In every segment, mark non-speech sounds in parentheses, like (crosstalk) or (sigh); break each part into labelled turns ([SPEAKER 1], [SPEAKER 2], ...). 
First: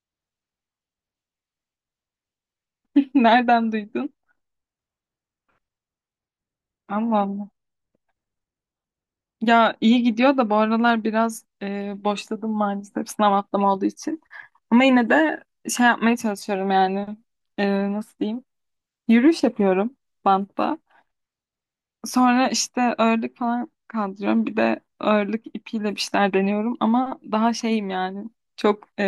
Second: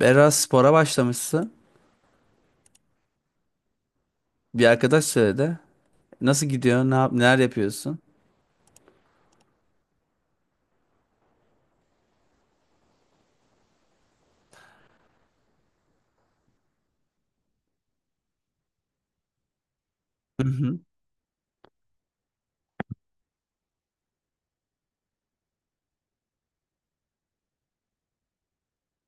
[SPEAKER 1] Biraz spora başlamışsın.
[SPEAKER 2] (laughs) Nereden duydun?
[SPEAKER 1] Bir arkadaş söyledi. Nasıl gidiyor?
[SPEAKER 2] Allah
[SPEAKER 1] Neler
[SPEAKER 2] Allah.
[SPEAKER 1] yapıyorsun?
[SPEAKER 2] Ya iyi gidiyor da bu aralar biraz boşladım maalesef sınav haftam olduğu için. Ama yine de şey yapmaya çalışıyorum yani. Nasıl diyeyim? Yürüyüş yapıyorum
[SPEAKER 1] Hı
[SPEAKER 2] bantta.
[SPEAKER 1] hı.
[SPEAKER 2] Sonra işte ağırlık falan kaldırıyorum. Bir de ağırlık ipiyle bir şeyler deniyorum. Ama daha şeyim yani. Çok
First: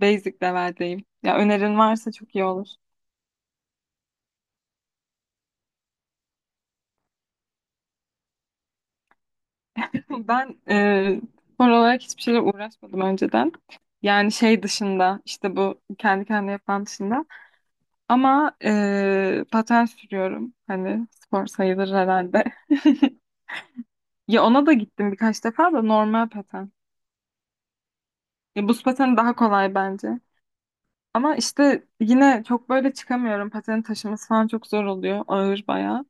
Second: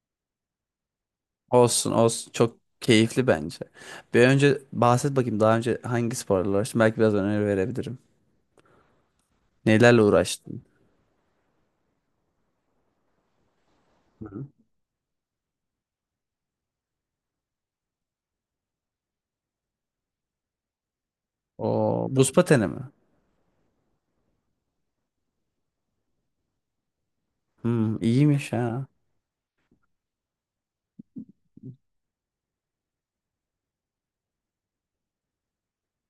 [SPEAKER 2] basic level'deyim. Ya önerin
[SPEAKER 1] Olsun
[SPEAKER 2] varsa
[SPEAKER 1] olsun.
[SPEAKER 2] çok iyi
[SPEAKER 1] Çok
[SPEAKER 2] olur.
[SPEAKER 1] keyifli bence. Bir önce bahset bakayım, daha önce hangi sporla uğraştın? Belki biraz öneri verebilirim. Nelerle
[SPEAKER 2] Ben
[SPEAKER 1] uğraştın?
[SPEAKER 2] spor olarak hiçbir şeyle uğraşmadım önceden. Yani şey dışında işte bu kendi kendine yapan dışında. Ama paten sürüyorum. Hani spor sayılır
[SPEAKER 1] O buz
[SPEAKER 2] herhalde.
[SPEAKER 1] pateni mi?
[SPEAKER 2] (laughs) Ya ona da gittim birkaç defa da normal paten.
[SPEAKER 1] Hmm, iyiymiş
[SPEAKER 2] Ya buz
[SPEAKER 1] ha.
[SPEAKER 2] pateni daha kolay bence. Ama işte yine çok böyle çıkamıyorum. Patenin taşıması falan çok zor oluyor. Ağır bayağı.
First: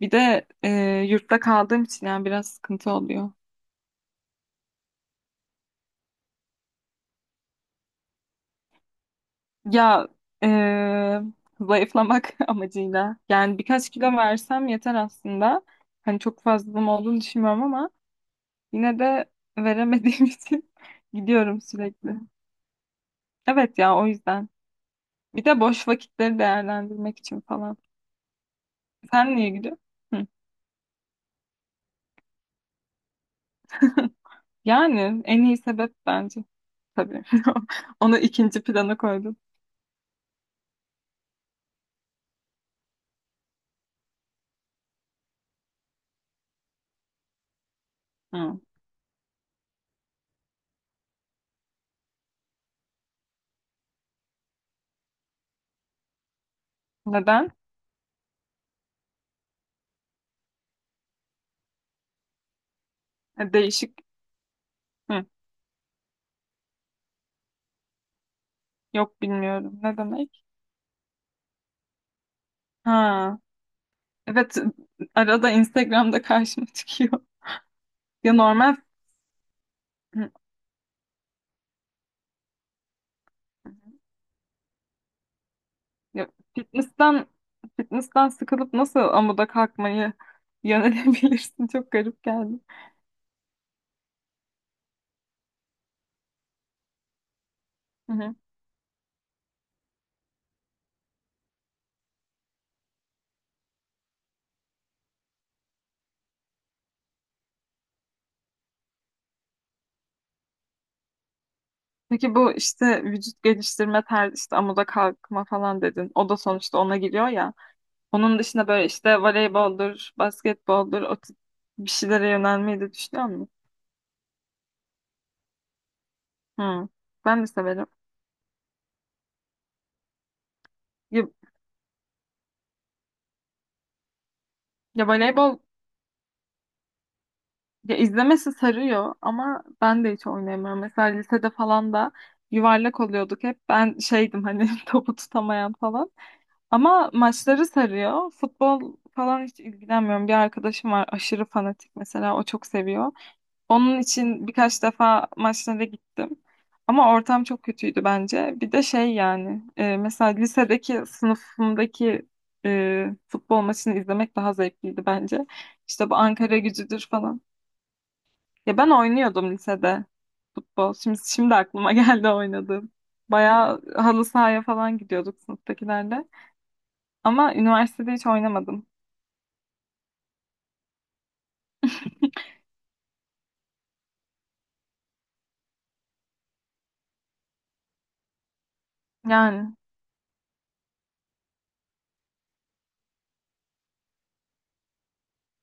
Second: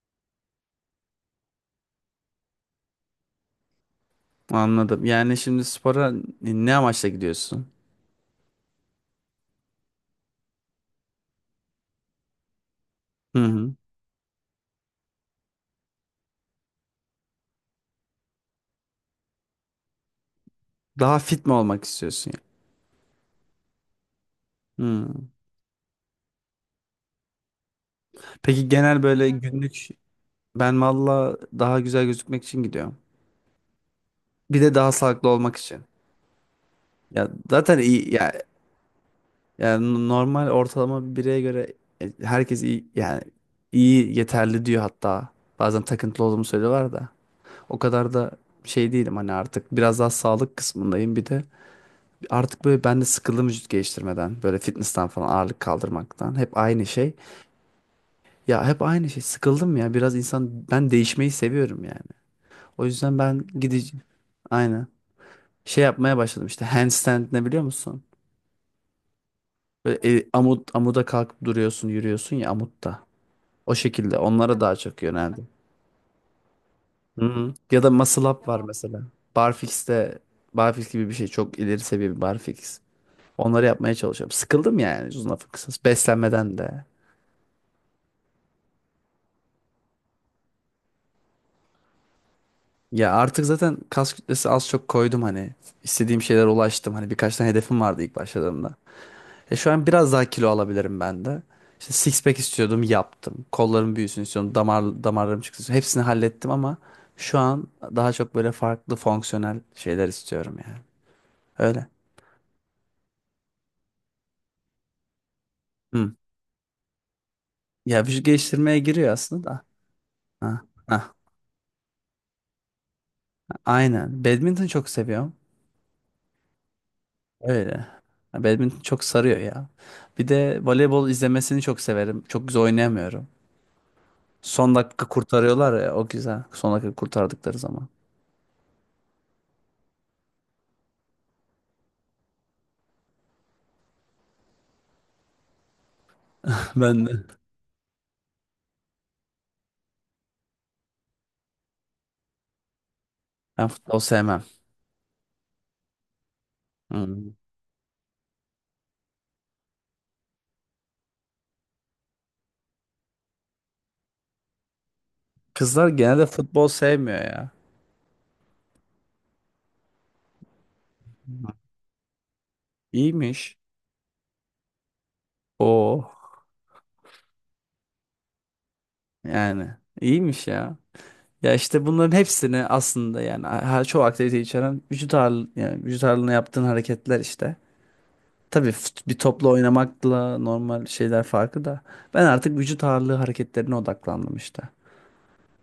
[SPEAKER 2] Bir de yurtta kaldığım için yani biraz sıkıntı oluyor.
[SPEAKER 1] Anladım. Yani şimdi spora ne amaçla gidiyorsun?
[SPEAKER 2] Ya eee, zayıflamak (laughs) amacıyla.
[SPEAKER 1] Hı
[SPEAKER 2] Yani
[SPEAKER 1] hı.
[SPEAKER 2] birkaç kilo versem yeter aslında. Hani çok fazlalığım olduğunu düşünmüyorum ama yine de veremediğim (laughs) için
[SPEAKER 1] Daha fit mi
[SPEAKER 2] gidiyorum
[SPEAKER 1] olmak
[SPEAKER 2] sürekli.
[SPEAKER 1] istiyorsun, ya?
[SPEAKER 2] Evet ya, o yüzden.
[SPEAKER 1] Hmm.
[SPEAKER 2] Bir de boş vakitleri değerlendirmek için falan.
[SPEAKER 1] Peki genel böyle
[SPEAKER 2] Sen niye gidiyorsun?
[SPEAKER 1] günlük
[SPEAKER 2] Hı.
[SPEAKER 1] ben valla daha güzel gözükmek için gidiyorum. Bir de daha
[SPEAKER 2] Yani
[SPEAKER 1] sağlıklı
[SPEAKER 2] en
[SPEAKER 1] olmak
[SPEAKER 2] iyi
[SPEAKER 1] için.
[SPEAKER 2] sebep bence. Tabii.
[SPEAKER 1] Ya
[SPEAKER 2] (laughs)
[SPEAKER 1] zaten iyi
[SPEAKER 2] Onu
[SPEAKER 1] ya,
[SPEAKER 2] ikinci plana koydum.
[SPEAKER 1] yani normal ortalama bir bireye göre herkes iyi yani iyi yeterli diyor hatta. Bazen takıntılı olduğumu söylüyorlar da. O kadar da
[SPEAKER 2] Hı.
[SPEAKER 1] şey değilim hani, artık biraz daha sağlık kısmındayım, bir de artık böyle ben de sıkıldım vücut geliştirmeden, böyle fitness'tan falan, ağırlık kaldırmaktan, hep aynı şey.
[SPEAKER 2] Neden?
[SPEAKER 1] Ya hep aynı şey, sıkıldım ya, biraz insan, ben değişmeyi seviyorum yani. O yüzden ben
[SPEAKER 2] Değişik.
[SPEAKER 1] gideceğim, aynen
[SPEAKER 2] Hı.
[SPEAKER 1] şey yapmaya başladım işte, handstand ne biliyor musun?
[SPEAKER 2] Yok, bilmiyorum. Ne
[SPEAKER 1] Böyle,
[SPEAKER 2] demek?
[SPEAKER 1] amuda kalkıp duruyorsun, yürüyorsun ya amutta.
[SPEAKER 2] Ha.
[SPEAKER 1] O şekilde
[SPEAKER 2] Evet,
[SPEAKER 1] onlara daha çok yöneldim.
[SPEAKER 2] arada Instagram'da karşıma çıkıyor.
[SPEAKER 1] Hı-hı. Ya da
[SPEAKER 2] (laughs)
[SPEAKER 1] muscle
[SPEAKER 2] Ya
[SPEAKER 1] up var
[SPEAKER 2] normal,
[SPEAKER 1] mesela. Barfix'te, barfix gibi bir şey, çok ileri seviye bir barfix. Onları yapmaya çalışıyorum. Sıkıldım yani, uzun lafı kısası.
[SPEAKER 2] ya
[SPEAKER 1] Beslenmeden de.
[SPEAKER 2] fitness'ten fitness'ten sıkılıp nasıl amuda kalkmayı yönelebilirsin? (laughs) Çok garip geldi.
[SPEAKER 1] Ya artık zaten kas kütlesi az çok koydum hani. İstediğim şeylere ulaştım. Hani birkaç tane hedefim vardı
[SPEAKER 2] Hı
[SPEAKER 1] ilk
[SPEAKER 2] hı.
[SPEAKER 1] başladığımda. Şu an biraz daha kilo alabilirim ben de. İşte six pack istiyordum, yaptım. Kollarım büyüsün istiyordum. Damarlarım çıksın istiyordum. Hepsini hallettim ama şu an daha çok böyle farklı fonksiyonel şeyler istiyorum yani. Öyle.
[SPEAKER 2] Peki bu işte vücut geliştirme tarzı işte amuda kalkma falan dedin.
[SPEAKER 1] Hı.
[SPEAKER 2] O da sonuçta ona giriyor ya.
[SPEAKER 1] Ya vücut
[SPEAKER 2] Onun dışında
[SPEAKER 1] geliştirmeye
[SPEAKER 2] böyle
[SPEAKER 1] giriyor
[SPEAKER 2] işte
[SPEAKER 1] aslında da.
[SPEAKER 2] voleyboldur,
[SPEAKER 1] Ha,
[SPEAKER 2] basketboldur,
[SPEAKER 1] ha.
[SPEAKER 2] o tip bir şeylere yönelmeyi de düşünüyor musun?
[SPEAKER 1] Aynen. Badminton çok seviyorum.
[SPEAKER 2] Hı. Ben de
[SPEAKER 1] Öyle.
[SPEAKER 2] severim.
[SPEAKER 1] Ya, Badminton çok sarıyor ya. Bir de voleybol
[SPEAKER 2] Ya,
[SPEAKER 1] izlemesini çok severim. Çok güzel oynayamıyorum. Son dakika
[SPEAKER 2] ya voleybol.
[SPEAKER 1] kurtarıyorlar ya, o güzel. Son dakika kurtardıkları zaman.
[SPEAKER 2] Ya, izlemesi sarıyor ama ben de hiç oynayamıyorum. Mesela lisede falan da yuvarlak oluyorduk hep. Ben şeydim hani (laughs) topu tutamayan falan.
[SPEAKER 1] (laughs) Ben
[SPEAKER 2] Ama
[SPEAKER 1] de.
[SPEAKER 2] maçları sarıyor. Futbol falan hiç ilgilenmiyorum. Bir arkadaşım var aşırı fanatik, mesela o çok seviyor.
[SPEAKER 1] Ben futbol
[SPEAKER 2] Onun
[SPEAKER 1] sevmem.
[SPEAKER 2] için birkaç defa maçlara gittim. Ama
[SPEAKER 1] Hmm.
[SPEAKER 2] ortam çok kötüydü bence. Bir de şey yani mesela lisedeki sınıfımdaki futbol maçını izlemek daha zevkliydi bence.
[SPEAKER 1] Kızlar
[SPEAKER 2] İşte bu
[SPEAKER 1] genelde
[SPEAKER 2] Ankara
[SPEAKER 1] futbol
[SPEAKER 2] gücüdür
[SPEAKER 1] sevmiyor
[SPEAKER 2] falan.
[SPEAKER 1] ya.
[SPEAKER 2] Ya ben oynuyordum lisede futbol. Şimdi şimdi aklıma (laughs) geldi, oynadım.
[SPEAKER 1] İyiymiş.
[SPEAKER 2] Bayağı halı sahaya falan gidiyorduk
[SPEAKER 1] Oo.
[SPEAKER 2] sınıftakilerle. Ama üniversitede hiç oynamadım.
[SPEAKER 1] Yani iyiymiş ya. Ya işte bunların hepsini aslında, yani her çoğu aktivite içeren vücut ağırlığı, yani vücut ağırlığına yaptığın hareketler işte. Tabii bir topla
[SPEAKER 2] Yani,
[SPEAKER 1] oynamakla normal şeyler farkı da, ben artık vücut ağırlığı hareketlerine odaklandım işte.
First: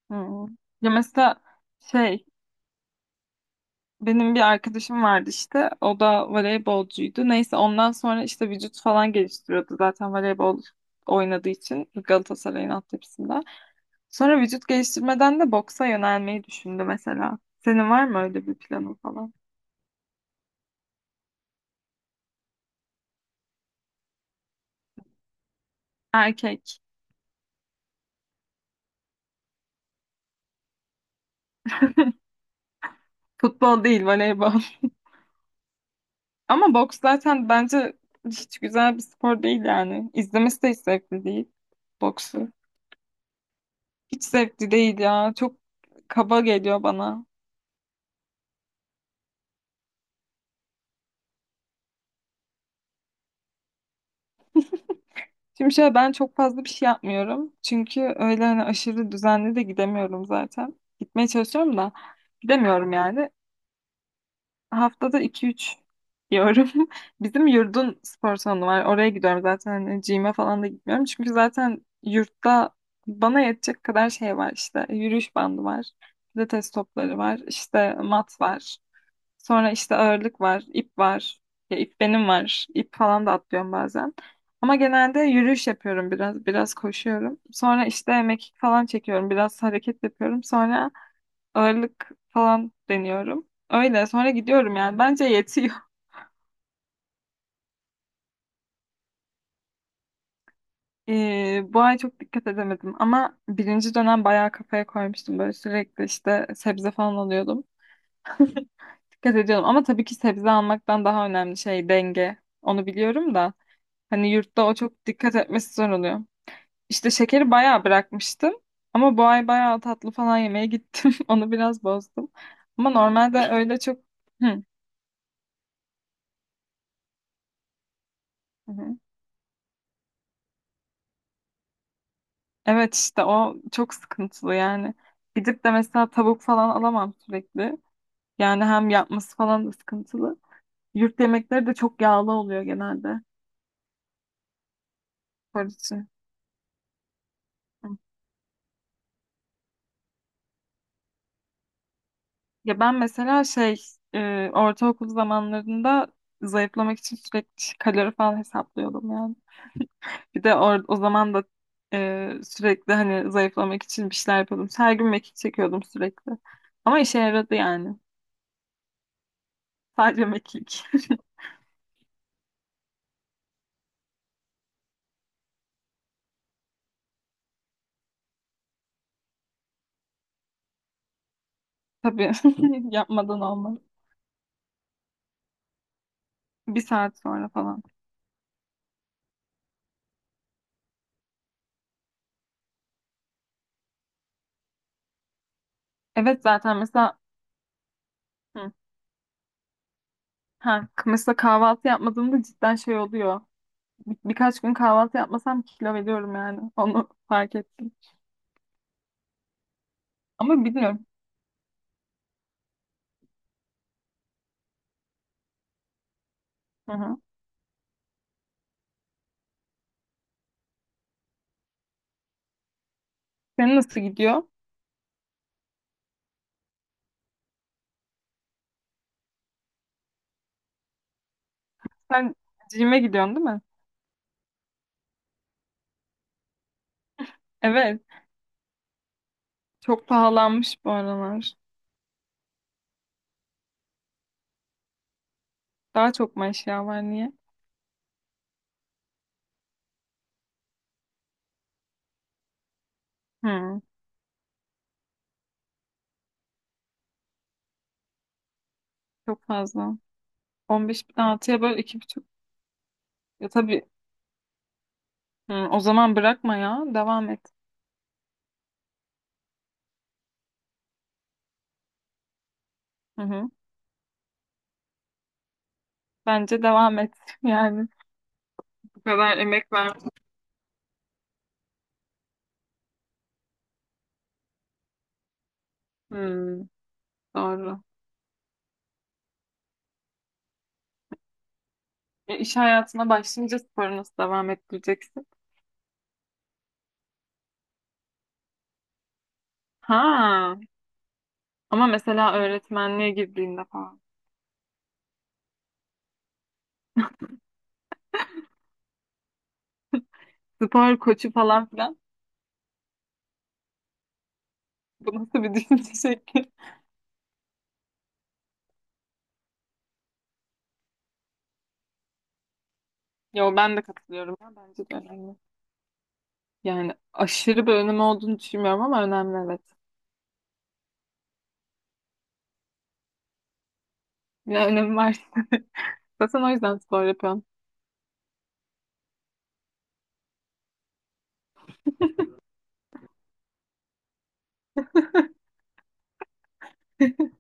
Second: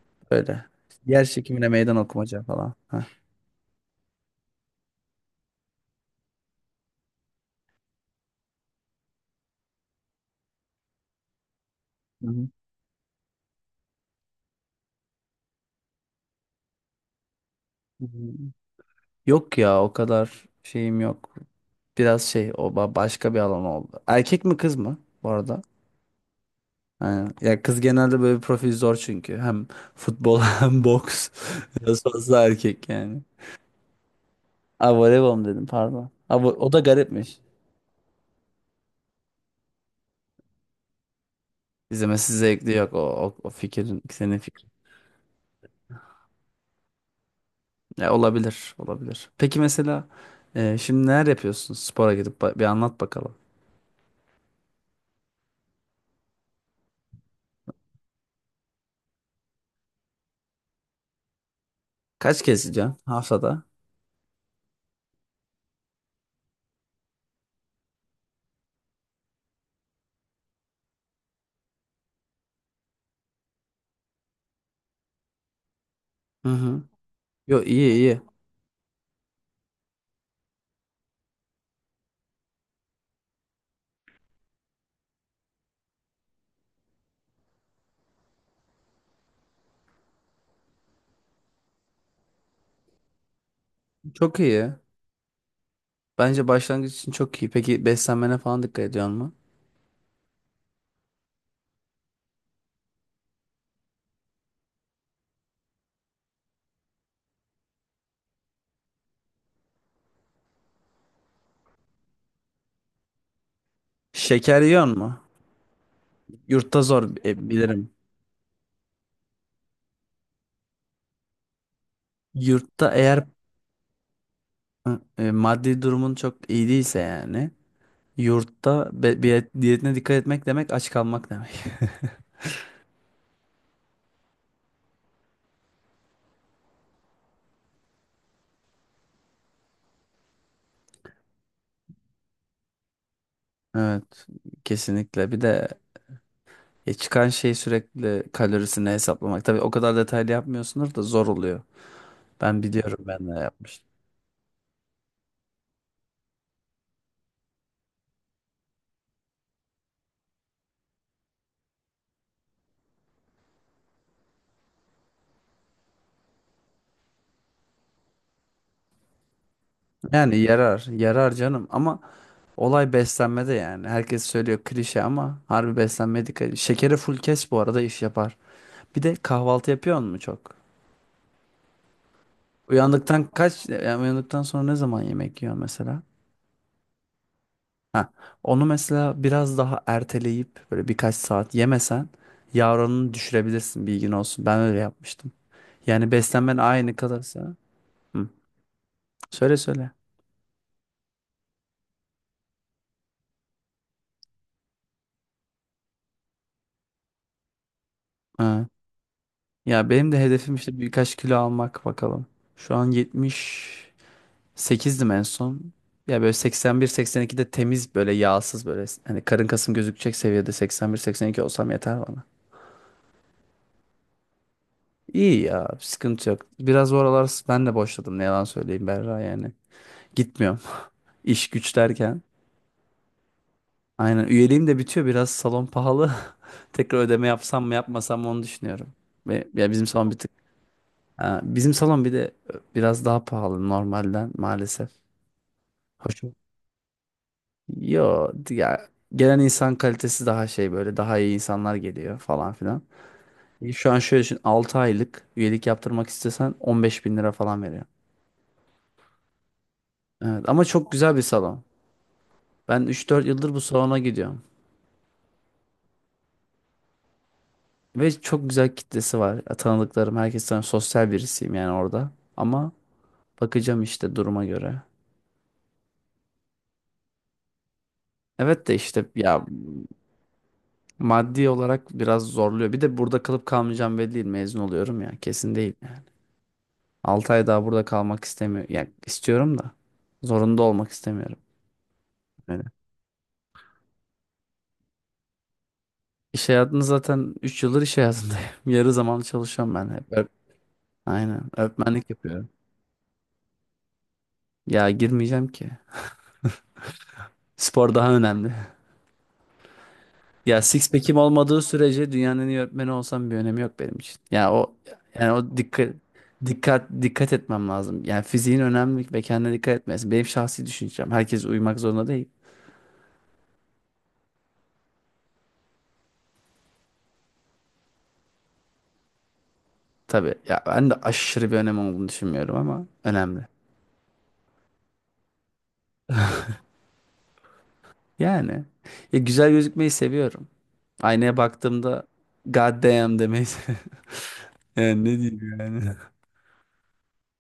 [SPEAKER 2] hmm.
[SPEAKER 1] Öyle.
[SPEAKER 2] Ya
[SPEAKER 1] Yer
[SPEAKER 2] mesela
[SPEAKER 1] çekimine meydan
[SPEAKER 2] şey,
[SPEAKER 1] okumaca falan. Heh.
[SPEAKER 2] benim bir arkadaşım vardı işte. O da voleybolcuydu. Neyse, ondan sonra işte vücut falan geliştiriyordu zaten, voleybol oynadığı için
[SPEAKER 1] Hı hı.
[SPEAKER 2] Galatasaray'ın altyapısında. Sonra vücut geliştirmeden de boksa yönelmeyi düşündü mesela. Senin var
[SPEAKER 1] Hı
[SPEAKER 2] mı
[SPEAKER 1] hı.
[SPEAKER 2] öyle bir planın falan?
[SPEAKER 1] Yok ya, o kadar şeyim yok. Biraz şey, o başka bir alan oldu. Erkek mi kız mı bu arada?
[SPEAKER 2] Erkek.
[SPEAKER 1] Aynen. Ya kız genelde böyle bir profil zor çünkü. Hem futbol (laughs) hem boks. Biraz fazla erkek yani.
[SPEAKER 2] Futbol değil, voleybol.
[SPEAKER 1] Aa, voleybol mu dedim, pardon.
[SPEAKER 2] (laughs)
[SPEAKER 1] O
[SPEAKER 2] Ama
[SPEAKER 1] da
[SPEAKER 2] boks
[SPEAKER 1] garipmiş.
[SPEAKER 2] zaten bence hiç güzel bir spor değil yani. İzlemesi de hiç zevkli değil
[SPEAKER 1] İzlemesi
[SPEAKER 2] boksu.
[SPEAKER 1] zevkli, yok o fikrin,
[SPEAKER 2] Hiç
[SPEAKER 1] senin fikrin.
[SPEAKER 2] zevkli değil ya. Çok kaba geliyor bana.
[SPEAKER 1] Ya, olabilir olabilir. Peki mesela şimdi neler yapıyorsun spora gidip, bir anlat bakalım.
[SPEAKER 2] Şimdi şöyle, ben çok fazla bir şey yapmıyorum. Çünkü öyle hani aşırı düzenli de gidemiyorum zaten. Gitmeye çalışıyorum da
[SPEAKER 1] Kaç kez
[SPEAKER 2] gidemiyorum
[SPEAKER 1] gideceksin
[SPEAKER 2] yani.
[SPEAKER 1] haftada?
[SPEAKER 2] Haftada iki üç diyorum. (laughs) Bizim yurdun spor salonu var. Oraya gidiyorum zaten. Hani gym'e falan da gitmiyorum. Çünkü zaten yurtta bana yetecek kadar şey var işte. Yürüyüş bandı var.
[SPEAKER 1] Hı
[SPEAKER 2] Pilates
[SPEAKER 1] hı.
[SPEAKER 2] topları var.
[SPEAKER 1] Yo iyi
[SPEAKER 2] İşte
[SPEAKER 1] iyi.
[SPEAKER 2] mat var. Sonra işte ağırlık var. İp var. Ya, ip benim var. İp falan da atlıyorum bazen. Ama genelde yürüyüş yapıyorum biraz. Biraz koşuyorum. Sonra işte mekik falan çekiyorum. Biraz hareket yapıyorum. Sonra ağırlık falan deniyorum. Öyle, sonra
[SPEAKER 1] Çok iyi.
[SPEAKER 2] gidiyorum yani. Bence yetiyor. (laughs)
[SPEAKER 1] Bence başlangıç için çok iyi. Peki beslenmene falan dikkat ediyorsun mu?
[SPEAKER 2] Bu ay çok dikkat edemedim ama birinci dönem bayağı kafaya koymuştum. Böyle sürekli işte sebze falan alıyordum. Dikkat ediyordum ama tabii ki sebze almaktan daha önemli şey denge. Onu biliyorum da hani
[SPEAKER 1] Şeker
[SPEAKER 2] yurtta o
[SPEAKER 1] yiyorsun
[SPEAKER 2] çok
[SPEAKER 1] mu?
[SPEAKER 2] dikkat etmesi zor oluyor.
[SPEAKER 1] Yurtta zor,
[SPEAKER 2] İşte şekeri bayağı
[SPEAKER 1] bilirim.
[SPEAKER 2] bırakmıştım ama bu ay bayağı tatlı falan yemeye gittim. (laughs) Onu biraz bozdum. Ama
[SPEAKER 1] Yurtta eğer...
[SPEAKER 2] normalde öyle çok... Hı.
[SPEAKER 1] Ha, maddi durumun çok iyi değilse, yani yurtta bir diyetine dikkat etmek demek, aç kalmak demek. (laughs)
[SPEAKER 2] Evet, işte o çok sıkıntılı yani. Gidip de mesela tavuk falan alamam sürekli. Yani hem yapması falan da sıkıntılı. Yurt yemekleri de çok yağlı oluyor genelde.
[SPEAKER 1] Evet, kesinlikle, bir de
[SPEAKER 2] Barışçı.
[SPEAKER 1] çıkan şey, sürekli kalorisini hesaplamak. Tabii o kadar detaylı yapmıyorsunuz da zor oluyor. Ben
[SPEAKER 2] Ya ben
[SPEAKER 1] biliyorum, ben de
[SPEAKER 2] mesela şey,
[SPEAKER 1] yapmıştım.
[SPEAKER 2] ortaokul zamanlarında zayıflamak için sürekli kalori falan hesaplıyordum yani. Bir de o zaman da sürekli hani zayıflamak için bir şeyler yapıyordum. Her gün mekik çekiyordum sürekli. Ama işe yaradı yani. Sadece
[SPEAKER 1] Yani
[SPEAKER 2] mekik.
[SPEAKER 1] yarar yarar canım ama olay beslenmede yani. Herkes söylüyor klişe ama harbi, beslenmeye dikkat edin. Şekeri full kes, bu arada iş yapar. Bir de kahvaltı yapıyor mu çok?
[SPEAKER 2] (laughs) Tabii, (laughs)
[SPEAKER 1] Uyandıktan
[SPEAKER 2] yapmadan
[SPEAKER 1] kaç,
[SPEAKER 2] olmaz.
[SPEAKER 1] yani uyandıktan sonra ne zaman yemek yiyor mesela?
[SPEAKER 2] Bir saat sonra falan.
[SPEAKER 1] Ha, onu mesela biraz daha erteleyip böyle birkaç saat yemesen, yağ oranını düşürebilirsin, bilgin olsun. Ben öyle yapmıştım. Yani
[SPEAKER 2] Evet,
[SPEAKER 1] beslenmen
[SPEAKER 2] zaten
[SPEAKER 1] aynı
[SPEAKER 2] mesela
[SPEAKER 1] kalırsa. Hı.
[SPEAKER 2] hı,
[SPEAKER 1] Söyle söyle.
[SPEAKER 2] mesela kahvaltı yapmadığımda cidden şey oluyor. Birkaç gün kahvaltı yapmasam kilo veriyorum yani. (laughs) Onu fark ettim.
[SPEAKER 1] Ha. Ya benim de hedefim
[SPEAKER 2] Ama
[SPEAKER 1] işte
[SPEAKER 2] bilmiyorum.
[SPEAKER 1] birkaç kilo almak, bakalım. Şu an 78'dim, en son. Ya böyle
[SPEAKER 2] Hı hı.
[SPEAKER 1] 81-82'de, temiz böyle yağsız, böyle hani karın kasım gözükecek seviyede, 81 82 olsam yeter bana.
[SPEAKER 2] Senin nasıl gidiyor?
[SPEAKER 1] İyi ya, sıkıntı yok. Biraz bu aralar ben de boşladım, ne yalan söyleyeyim Berra yani. Gitmiyor. İş güç derken.
[SPEAKER 2] Sen gym'e gidiyorsun değil mi?
[SPEAKER 1] Aynen, üyeliğim de bitiyor, biraz salon pahalı. (laughs) Tekrar ödeme yapsam mı
[SPEAKER 2] Evet.
[SPEAKER 1] yapmasam mı, onu düşünüyorum. Ve ya bizim
[SPEAKER 2] Çok
[SPEAKER 1] salon bir tık...
[SPEAKER 2] pahalanmış bu
[SPEAKER 1] Ha,
[SPEAKER 2] aralar.
[SPEAKER 1] bizim salon bir de biraz daha pahalı normalden maalesef.
[SPEAKER 2] Daha
[SPEAKER 1] Hoş mu?
[SPEAKER 2] çok mu eşya var, niye?
[SPEAKER 1] Yo ya, gelen insan kalitesi daha şey, böyle daha iyi insanlar geliyor falan filan.
[SPEAKER 2] Hı,
[SPEAKER 1] Şu an şöyle düşün, 6 aylık üyelik yaptırmak istesen 15 bin lira falan veriyor.
[SPEAKER 2] çok fazla.
[SPEAKER 1] Evet ama çok
[SPEAKER 2] 15 bin
[SPEAKER 1] güzel bir
[SPEAKER 2] altıya
[SPEAKER 1] salon.
[SPEAKER 2] böyle iki buçuk.
[SPEAKER 1] Ben üç dört
[SPEAKER 2] Ya
[SPEAKER 1] yıldır bu
[SPEAKER 2] tabii,
[SPEAKER 1] salona gidiyorum.
[SPEAKER 2] hı, o zaman bırakma ya. Devam et.
[SPEAKER 1] Ve çok güzel kitlesi var. Ya, tanıdıklarım herkes, sosyal birisiyim yani orada. Ama
[SPEAKER 2] Hı hı.
[SPEAKER 1] bakacağım işte duruma göre.
[SPEAKER 2] Bence devam et. (laughs) Yani
[SPEAKER 1] Evet de
[SPEAKER 2] bu
[SPEAKER 1] işte
[SPEAKER 2] kadar
[SPEAKER 1] ya,
[SPEAKER 2] emek ver.
[SPEAKER 1] maddi olarak biraz zorluyor. Bir de burada kalıp kalmayacağım belli değil. Mezun oluyorum ya, kesin değil.
[SPEAKER 2] Hı.
[SPEAKER 1] 6 ay daha
[SPEAKER 2] Doğru.
[SPEAKER 1] burada kalmak istemiyorum. Yani istiyorum da zorunda olmak istemiyorum.
[SPEAKER 2] E, iş
[SPEAKER 1] Öyle.
[SPEAKER 2] hayatına başlayınca sporu nasıl devam ettireceksin?
[SPEAKER 1] İş hayatını zaten 3 yıldır iş hayatındayım. (laughs) Yarı zamanlı çalışıyorum ben hep. Öğretmenlik...
[SPEAKER 2] Ha.
[SPEAKER 1] Aynen.
[SPEAKER 2] Ama
[SPEAKER 1] Öğretmenlik
[SPEAKER 2] mesela
[SPEAKER 1] yapıyorum.
[SPEAKER 2] öğretmenliğe girdiğinde falan.
[SPEAKER 1] Ya girmeyeceğim ki. Spor daha önemli. Ya six
[SPEAKER 2] Spor
[SPEAKER 1] pack'im
[SPEAKER 2] koçu
[SPEAKER 1] olmadığı
[SPEAKER 2] falan filan.
[SPEAKER 1] sürece dünyanın en iyi öğretmeni olsam bir önemi yok benim için. Ya o
[SPEAKER 2] Bu
[SPEAKER 1] yani,
[SPEAKER 2] nasıl bir
[SPEAKER 1] o dikkat
[SPEAKER 2] düşünce (laughs) şekli?
[SPEAKER 1] dikkat dikkat etmem lazım. Yani fiziğin önemli ve kendine dikkat etmesi benim şahsi düşüncem. Herkes uyumak zorunda değil.
[SPEAKER 2] Yo, ben de katılıyorum ya. Bence de önemli. Yani aşırı bir önemi olduğunu düşünmüyorum ama önemli, evet.
[SPEAKER 1] Tabii ya, ben de aşırı bir önem olduğunu düşünmüyorum ama önemli.
[SPEAKER 2] Ya, önemi var. (laughs) Zaten o yüzden spor yapıyorum.
[SPEAKER 1] Yani, ya güzel gözükmeyi seviyorum. Aynaya baktığımda God damn demeyi seviyorum. (laughs) Yani ne diyeyim yani. (laughs)
[SPEAKER 2] (laughs)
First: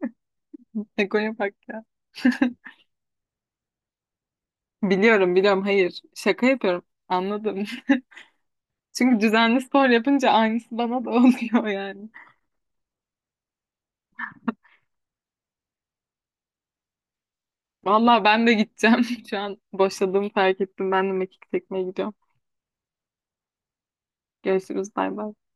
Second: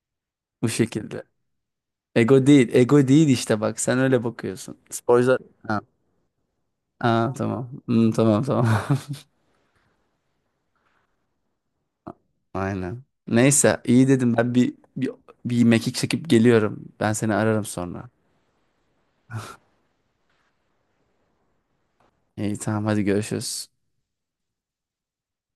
[SPEAKER 1] Bu şekilde.
[SPEAKER 2] Egoya bak ya.
[SPEAKER 1] Ego
[SPEAKER 2] (laughs)
[SPEAKER 1] değil. Ego değil işte bak. Sen öyle bakıyorsun.
[SPEAKER 2] Biliyorum,
[SPEAKER 1] Sporcular...
[SPEAKER 2] biliyorum, hayır. Şaka yapıyorum.
[SPEAKER 1] Aa,
[SPEAKER 2] Anladım.
[SPEAKER 1] tamam. Hmm, tamam tamam.
[SPEAKER 2] (laughs) Çünkü düzenli spor yapınca aynısı bana da (laughs) oluyor yani.
[SPEAKER 1] (laughs) Aynen. Neyse, iyi, dedim ben bir mekik çekip geliyorum. Ben seni ararım sonra.
[SPEAKER 2] Vallahi ben de gideceğim. (laughs) Şu an boşladığımı fark ettim. Ben de mekik çekmeye gidiyorum.
[SPEAKER 1] İyi, tamam, hadi görüşürüz.
[SPEAKER 2] Görüşürüz. Bay bay.